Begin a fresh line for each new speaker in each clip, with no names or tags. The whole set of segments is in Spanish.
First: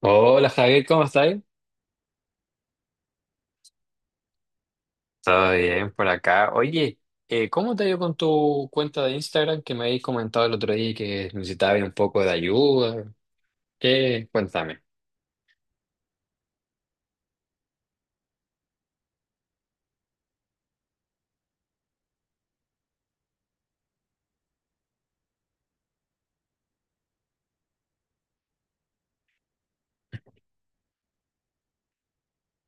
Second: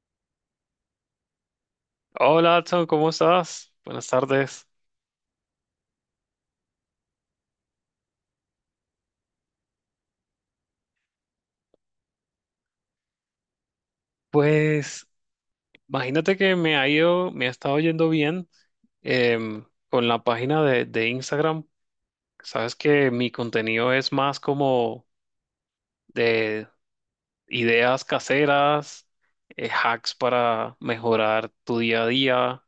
Hola Javier, ¿cómo estás?
Hola, Adson, ¿cómo estás? Buenas tardes.
Todo bien por acá. Oye, ¿cómo te ha ido con tu cuenta de Instagram que me habéis comentado el otro día que necesitabas un poco de ayuda? ¿Qué? Cuéntame.
Pues imagínate que me ha estado yendo bien con la página de Instagram. Sabes que mi contenido es más como de ideas caseras, hacks para mejorar tu día a día,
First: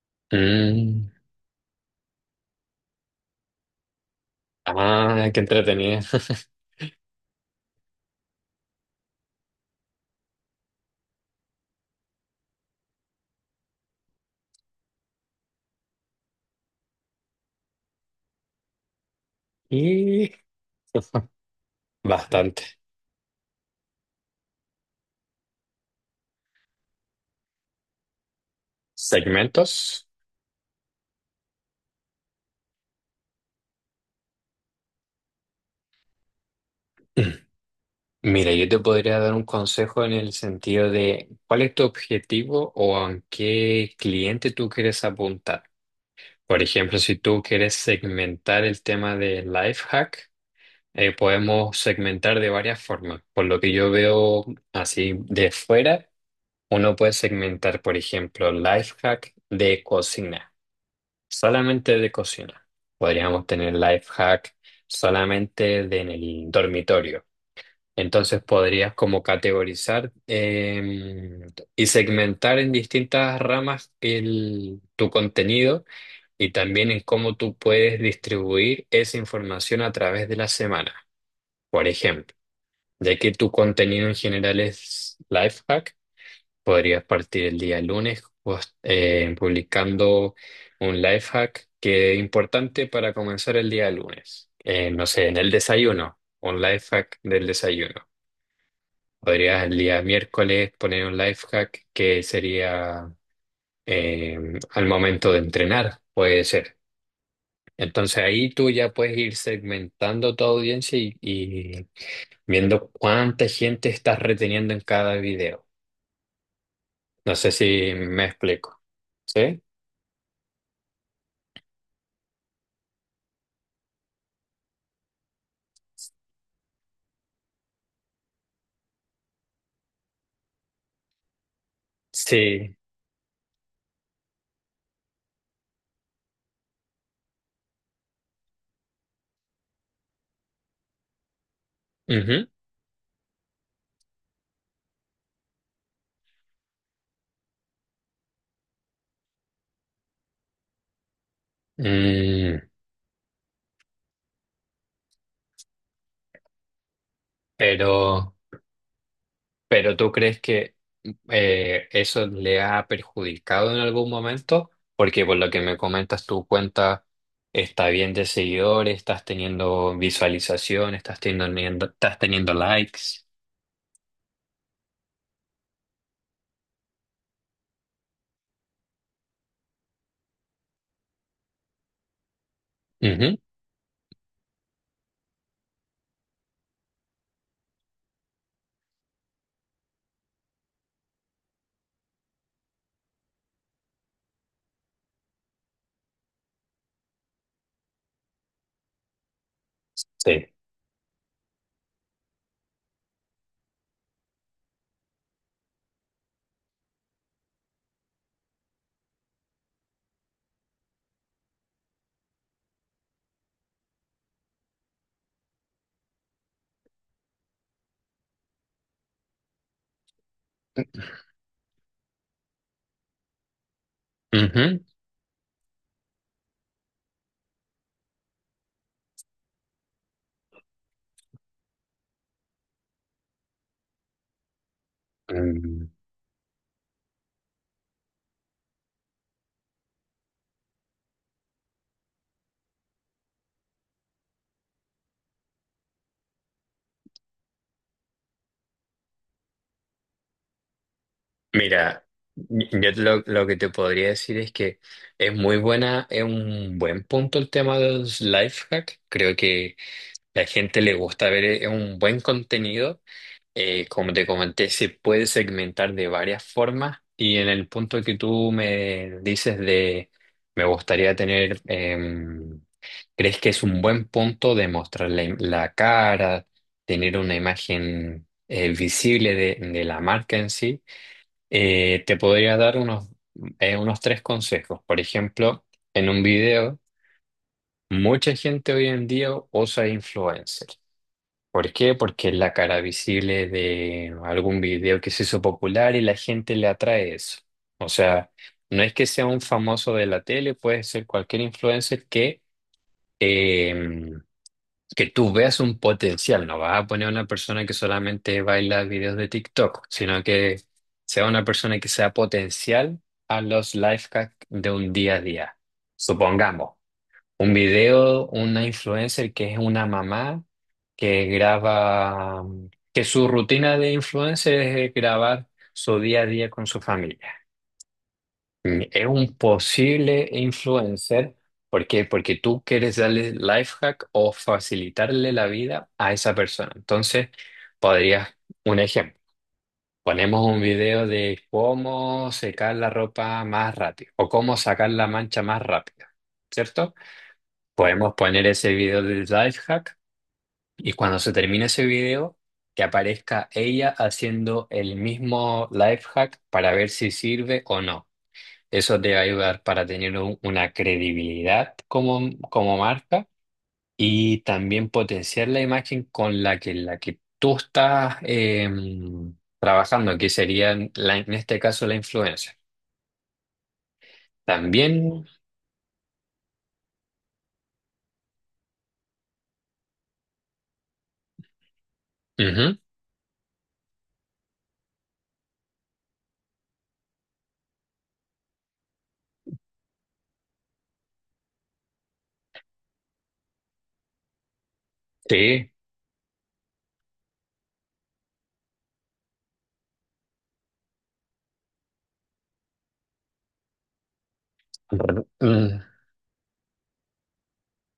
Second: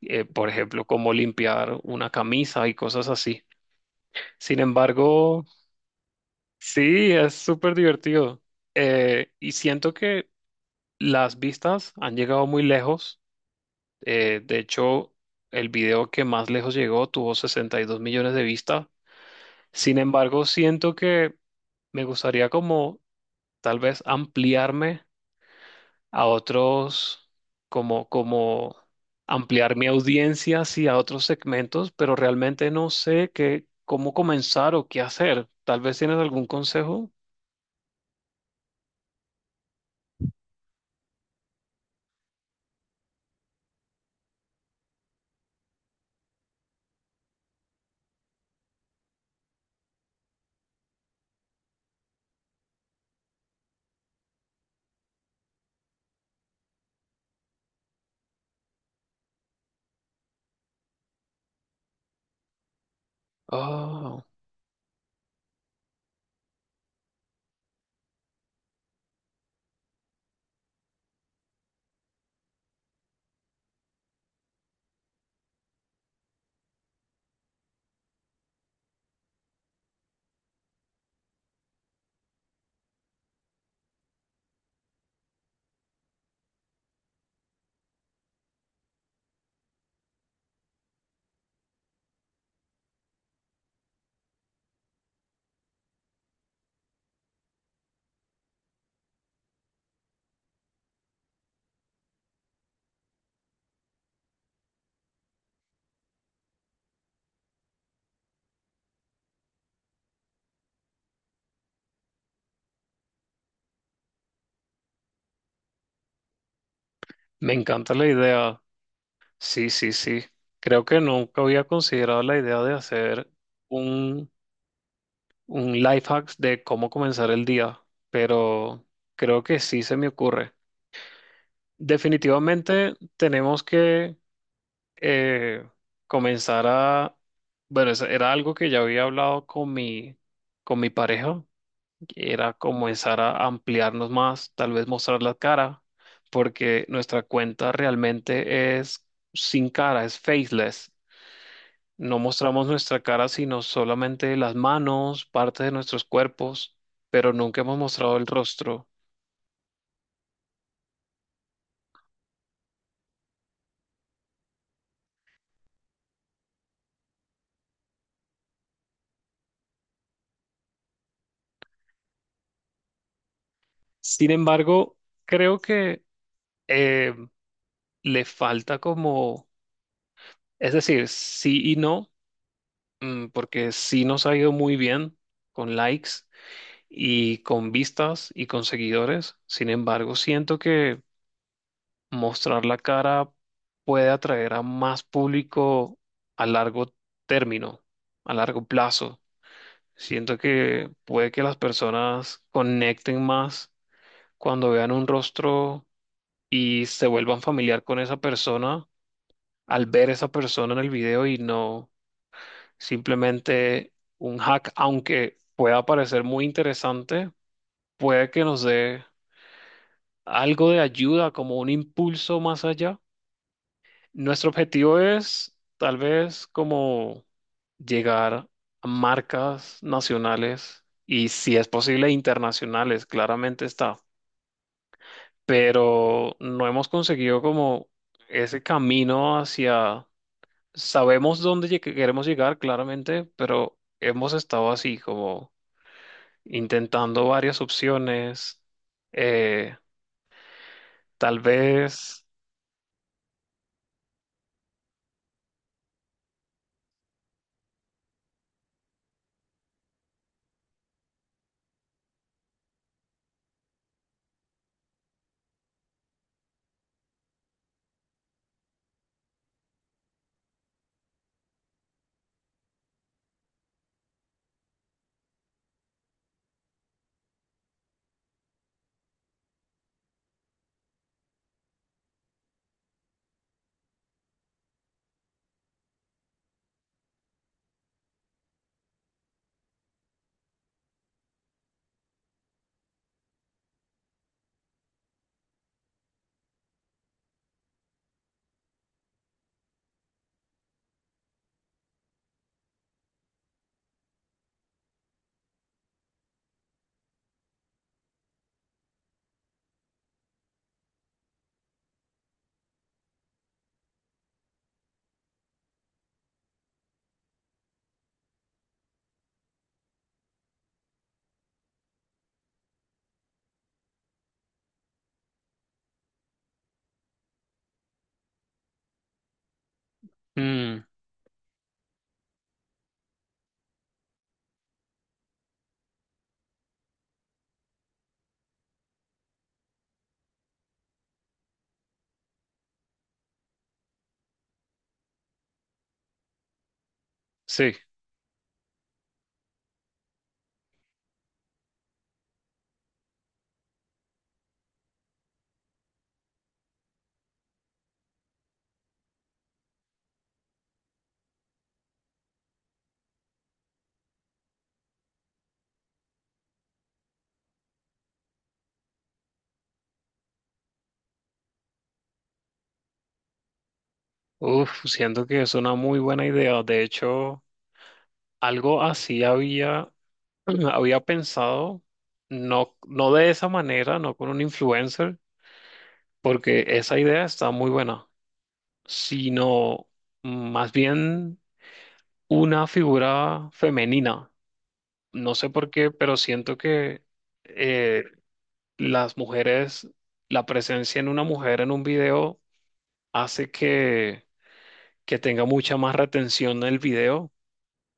por ejemplo,
Mm,
cómo limpiar una camisa y cosas así. Sin
ah, qué
embargo,
entretenida.
sí, es súper divertido. Y siento que las vistas han llegado muy lejos. De hecho, el video que más lejos llegó tuvo 62 millones de vistas. Sin
Y
embargo, siento que me gustaría
bastante.
como tal vez ampliarme a otros, como ampliar mi
¿Segmentos?
audiencia hacia otros segmentos, pero realmente no sé cómo comenzar o qué hacer. Tal vez tienes algún consejo.
Mira, yo te podría dar un consejo en el sentido de cuál es tu objetivo o a qué cliente tú quieres apuntar. Por ejemplo, si tú quieres segmentar el tema de life hack. Podemos segmentar de varias formas. Por lo que yo veo así de fuera, uno puede segmentar, por ejemplo, life hack de cocina, solamente de cocina. Podríamos tener life
Oh,
hack solamente de en el dormitorio. Entonces podrías como categorizar y segmentar en distintas ramas tu contenido y también en cómo tú puedes distribuir esa información a través de la semana. Por ejemplo. Ya que tu contenido en general es lifehack, podrías partir el día lunes pues, publicando un lifehack que es importante para comenzar el día lunes. No sé, en el desayuno, un lifehack del desayuno. Podrías el día miércoles poner un lifehack que sería eh, al momento de entrenar, puede ser. Entonces ahí tú ya puedes ir segmentando tu audiencia y viendo cuánta gente estás reteniendo en cada video. No sé
me
si
encanta la
me
idea.
explico. ¿Sí?
Sí, sí, sí. Creo que nunca había considerado la idea de hacer un, un life hack de cómo comenzar el día, pero creo que sí se me ocurre.
Sí.
Definitivamente tenemos que eh, comenzar a... Bueno, eso era algo que ya había hablado con con mi pareja, que
Ujú.
era comenzar a ampliarnos más, tal vez mostrar la cara, porque nuestra cuenta realmente es sin cara, es faceless. No
Mm,
mostramos nuestra cara, sino solamente las manos, partes de nuestros cuerpos, pero nunca hemos mostrado el
pero,
rostro.
pero ¿tú crees que eso le ha perjudicado en algún momento? Porque por lo que me comentas, tu cuenta está bien de seguidores, estás teniendo visualización, estás teniendo likes.
Sin embargo, creo que eh, le falta como, es decir, sí y no, mm,
Ujú.
porque sí nos ha ido muy bien con likes y con vistas y con seguidores. Sin embargo, siento que mostrar la cara puede atraer a más público a largo término, a largo plazo. Siento
Sí.
que puede que las personas conecten más cuando vean un rostro y se vuelvan familiar con esa persona al ver esa persona en el video y no simplemente un hack, aunque pueda parecer muy interesante, puede que nos dé algo de ayuda, como un impulso más allá. Nuestro
Ujú.
objetivo es tal vez como llegar a marcas nacionales y si es posible internacionales, claramente está,
Mm.
pero no hemos conseguido como ese camino hacia, sabemos dónde queremos llegar claramente, pero hemos estado así como intentando varias opciones, eh, tal
Mira,
vez,
lo que te podría decir es que es muy buena, es un buen punto el tema de los life hack. Creo que la gente le gusta ver un buen contenido. Como te comenté, se puede segmentar de varias formas. Y en el punto que tú me dices de me gustaría tener, ¿crees que es un buen punto de mostrar la cara, tener una imagen visible de la marca en sí? Eh, te podría dar unos tres consejos. Por ejemplo, en un video, mucha gente hoy en día usa influencer. ¿Por qué? Porque es la cara visible de algún video que se hizo popular y la gente le atrae eso. O sea, no es que sea un famoso de la tele, puede ser cualquier influencer eh, que tú veas un potencial, no vas a poner a una persona que solamente baila videos de TikTok, sino que sea una persona que sea potencial a los life hacks de un día a día. Supongamos, un video, una influencer que es una mamá que graba, que su rutina de influencer es grabar su día a día con su familia. Mm, es un posible
mm,
influencer. ¿Por qué? Porque tú quieres darle life hack o facilitarle la vida a esa persona. Entonces, podrías, un ejemplo, ponemos un video de cómo secar la ropa más rápido o cómo sacar la mancha más rápido, ¿cierto?
sí,
Podemos poner ese video del life hack y cuando se termine ese video, que aparezca ella haciendo el mismo life hack para ver si sirve o no. Eso te va a ayudar para tener una credibilidad como, como marca y también potenciar la imagen con la que tú estás trabajando, que sería en este caso la influencia.
uf,
También,
siento que es una muy buena idea, de hecho. Algo así había había pensado, no,
ujú,
no de esa manera, no con un influencer, porque esa idea está muy buena, sino más bien una figura femenina. No sé por
sí,
qué, pero siento que eh, las mujeres, la presencia en una mujer en un video hace que tenga mucha
mm,
más retención en el video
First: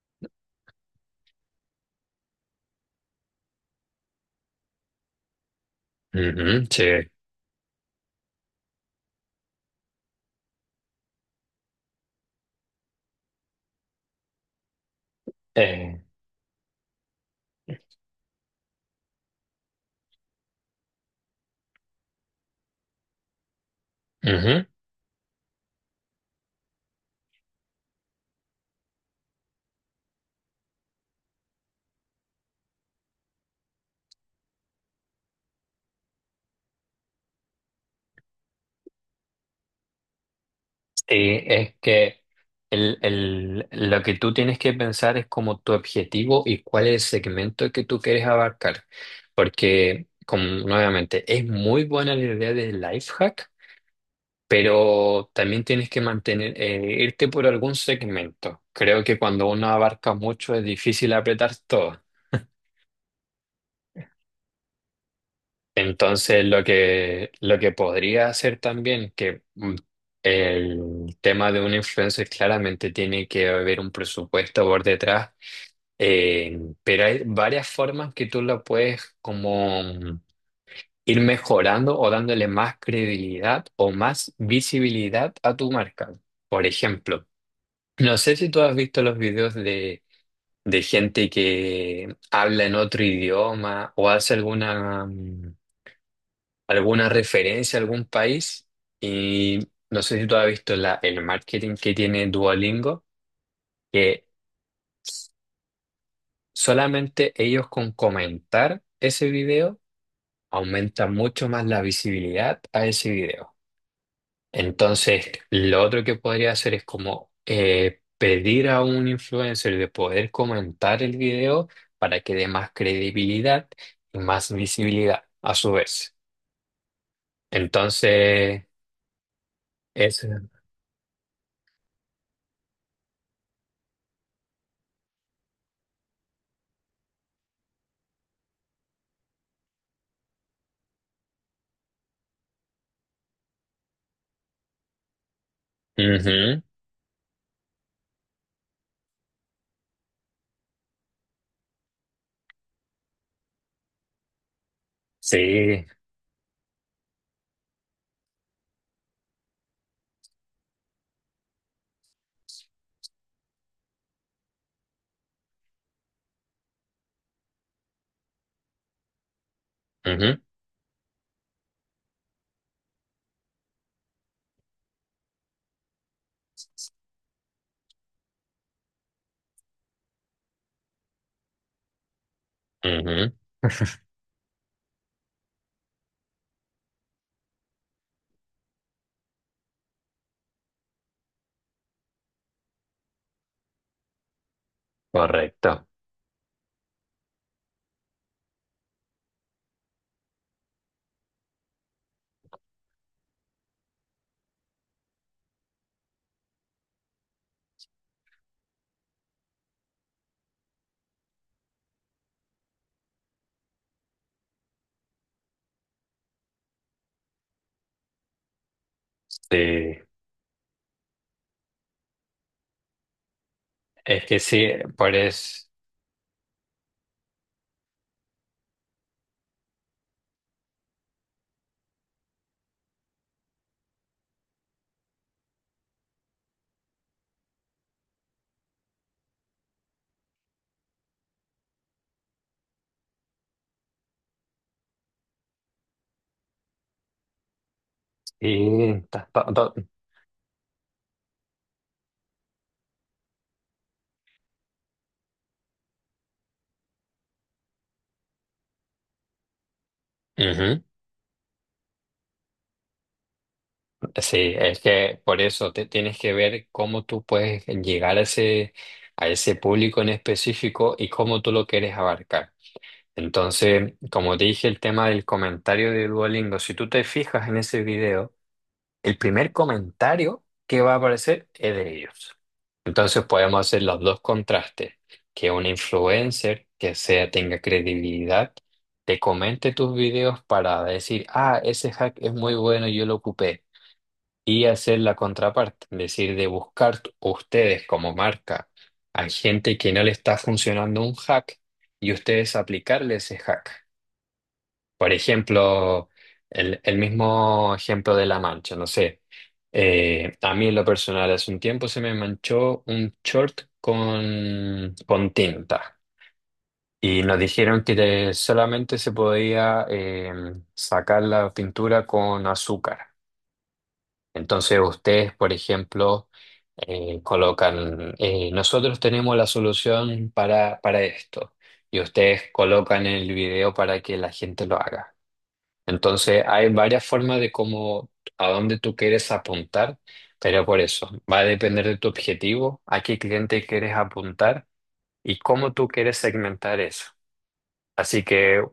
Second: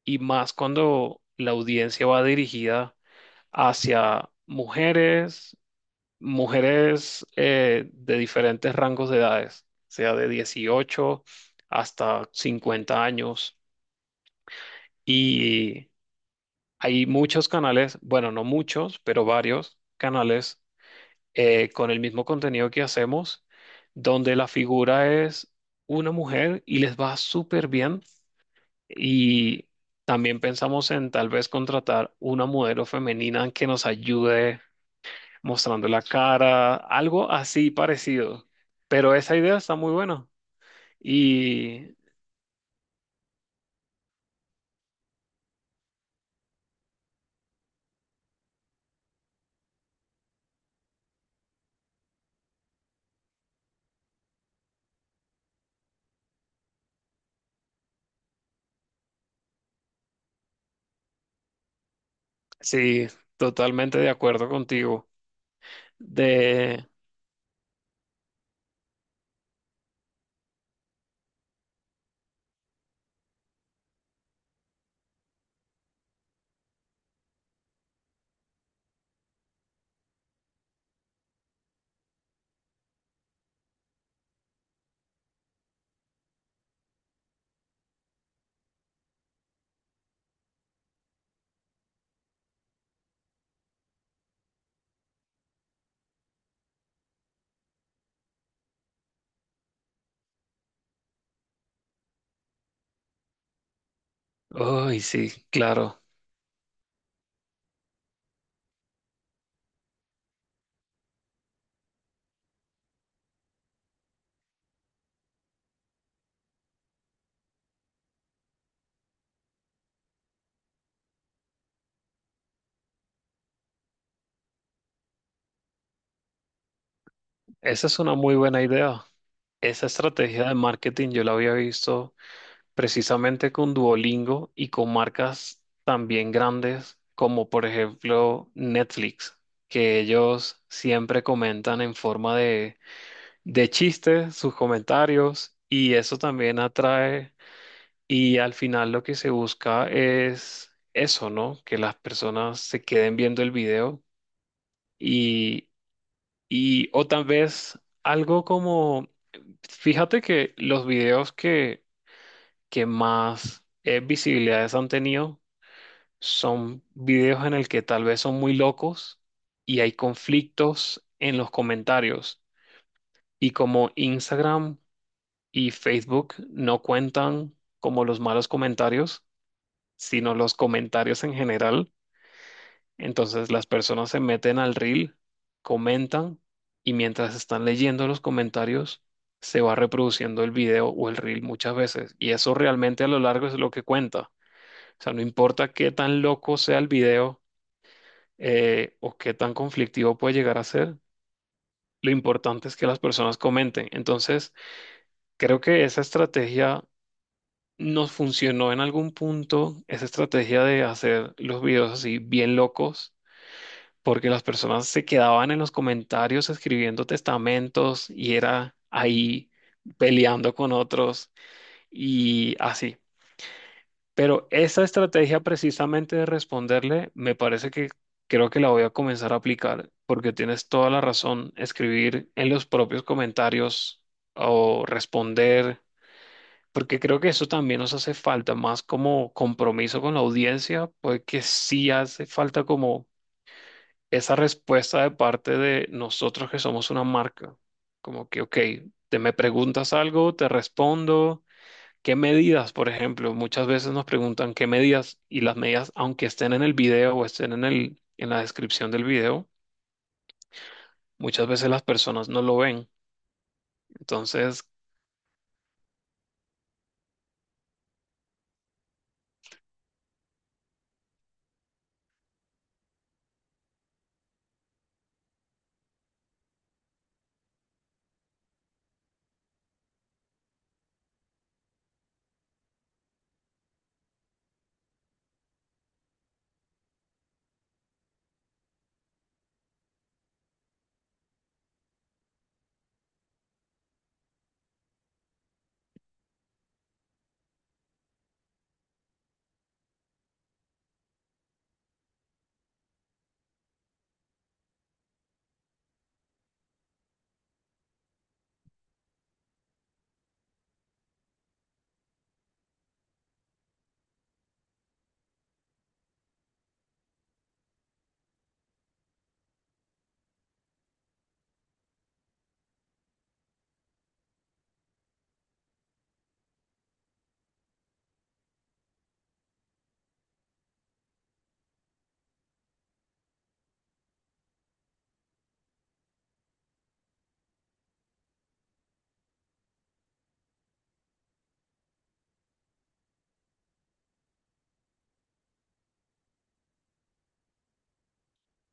y más cuando la audiencia va dirigida hacia mujeres,
ujú, sí,
mujeres de diferentes rangos de edades, o sea, de 18 hasta 50 años. Y
eh,
hay muchos canales, bueno, no muchos, pero varios canales con el mismo contenido que hacemos, donde la
ujú.
figura es una mujer y les va súper bien. Y también pensamos en tal vez contratar una modelo femenina que nos ayude mostrando la cara, algo así parecido. Pero esa idea está muy buena.
Sí, es
Y
que lo que tú tienes que pensar es como tu objetivo y cuál es el segmento que tú quieres abarcar. Porque, como nuevamente, es muy buena la idea del life hack, pero también tienes que mantener, irte por algún segmento. Creo que cuando uno abarca mucho es difícil apretar todo.
sí, totalmente de acuerdo contigo.
Entonces,
De,
lo que podría hacer también, que el tema de un influencer claramente tiene que haber un presupuesto por detrás, pero hay varias formas que tú lo puedes como ir mejorando o dándole más credibilidad o más visibilidad a tu marca. Por ejemplo, no sé si tú has visto los videos de gente que habla en otro idioma o hace alguna... alguna referencia a algún país y no sé si tú has visto el marketing que tiene Duolingo, que
uy, sí, claro.
solamente ellos con comentar ese video aumentan mucho más la visibilidad a ese video. Entonces, lo otro que podría hacer es como pedir a un influencer de poder comentar el video para que dé más credibilidad y más visibilidad a su vez.
Esa es una muy buena
Entonces,
idea. Esa
eso.
estrategia de marketing yo la había visto precisamente con Duolingo y con marcas también grandes como por ejemplo Netflix, que ellos siempre comentan en forma de chistes, sus comentarios y eso
Ujú.
también atrae y al final lo que se busca es eso, ¿no? Que las personas se queden viendo el video y,
Sí,
y o tal vez algo como, fíjate que que más visibilidades han tenido son videos en el que tal vez son muy locos y hay
ujú,
conflictos en los comentarios. Y como Instagram y Facebook no cuentan como los malos comentarios, sino los comentarios en general.
ujú,
Entonces las personas se meten al reel, comentan y mientras están leyendo los comentarios se va reproduciendo el video o el reel muchas veces. Y eso realmente a lo largo es lo que cuenta. O sea, no importa
correcto.
qué tan loco sea el video o qué tan conflictivo puede llegar a ser, lo importante es que las personas comenten. Entonces, creo que esa estrategia nos funcionó en algún punto, esa estrategia de hacer los videos así bien locos, porque las personas se quedaban en los comentarios escribiendo testamentos y era ahí
Sí,
peleando con otros y así.
es que
Pero
sí,
esa
por
estrategia
eso.
precisamente de responderle, me parece que creo que la voy a comenzar a aplicar, porque tienes toda la razón, escribir en los propios comentarios o responder porque creo que eso también nos hace falta, más como compromiso con la audiencia, porque sí hace falta como esa respuesta de parte de nosotros que somos una marca, como que, ok,
Sí,
te
ta-
me
ta- ta-
preguntas algo, te respondo, ¿qué medidas, por ejemplo? Muchas veces nos preguntan qué medidas y las medidas, aunque estén en el video o estén en en la descripción del video.
ujú.
Muchas veces las personas no lo ven.
Sí,
Entonces,
es que por eso te tienes que ver cómo tú puedes llegar a ese público en específico y cómo tú lo quieres abarcar. Entonces, como te dije, el tema del comentario de Duolingo, si tú te fijas en ese video, el primer comentario que va a aparecer es de ellos. Entonces podemos hacer los dos contrastes, que un influencer que sea tenga credibilidad te comente tus videos para decir, ah, ese hack es muy bueno, yo lo ocupé. Y hacer la contraparte, es decir, de buscar ustedes como marca a gente que no le está funcionando un hack y ustedes aplicarle ese hack. Por ejemplo, el mismo ejemplo de la mancha, no sé. A mí en lo personal hace un tiempo se me manchó un short con tinta y nos dijeron que solamente se podía sacar la pintura con azúcar. Entonces ustedes, por ejemplo, colocan, nosotros tenemos la solución para esto y ustedes colocan el video para que la gente lo haga. Entonces, hay varias formas de cómo, a dónde tú quieres apuntar, pero por eso va a depender de tu objetivo, a qué cliente quieres apuntar y cómo tú quieres segmentar eso. Así que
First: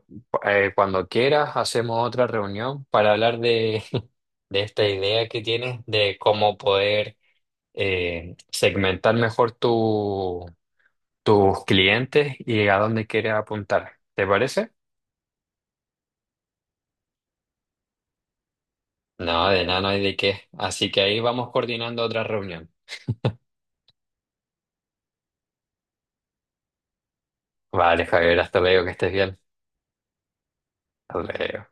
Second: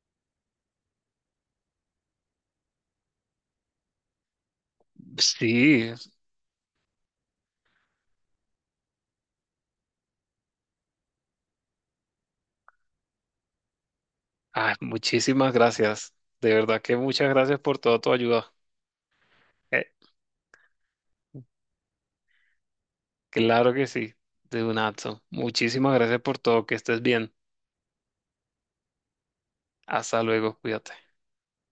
cuando quieras, hacemos otra reunión para hablar de, de esta idea que tienes
sí,
de cómo poder segmentar mejor tus clientes y a dónde quieres apuntar. ¿Te parece?
ah, muchísimas gracias. De verdad que muchas gracias por toda tu ayuda.
No, de nada,
Eh,
no hay de qué. Así que ahí vamos coordinando otra reunión.
claro que sí, de un Nato. Muchísimas gracias por todo, que estés bien.
Vale, Javier, hasta luego, que estés bien.
Hasta luego, cuídate.
Hasta luego.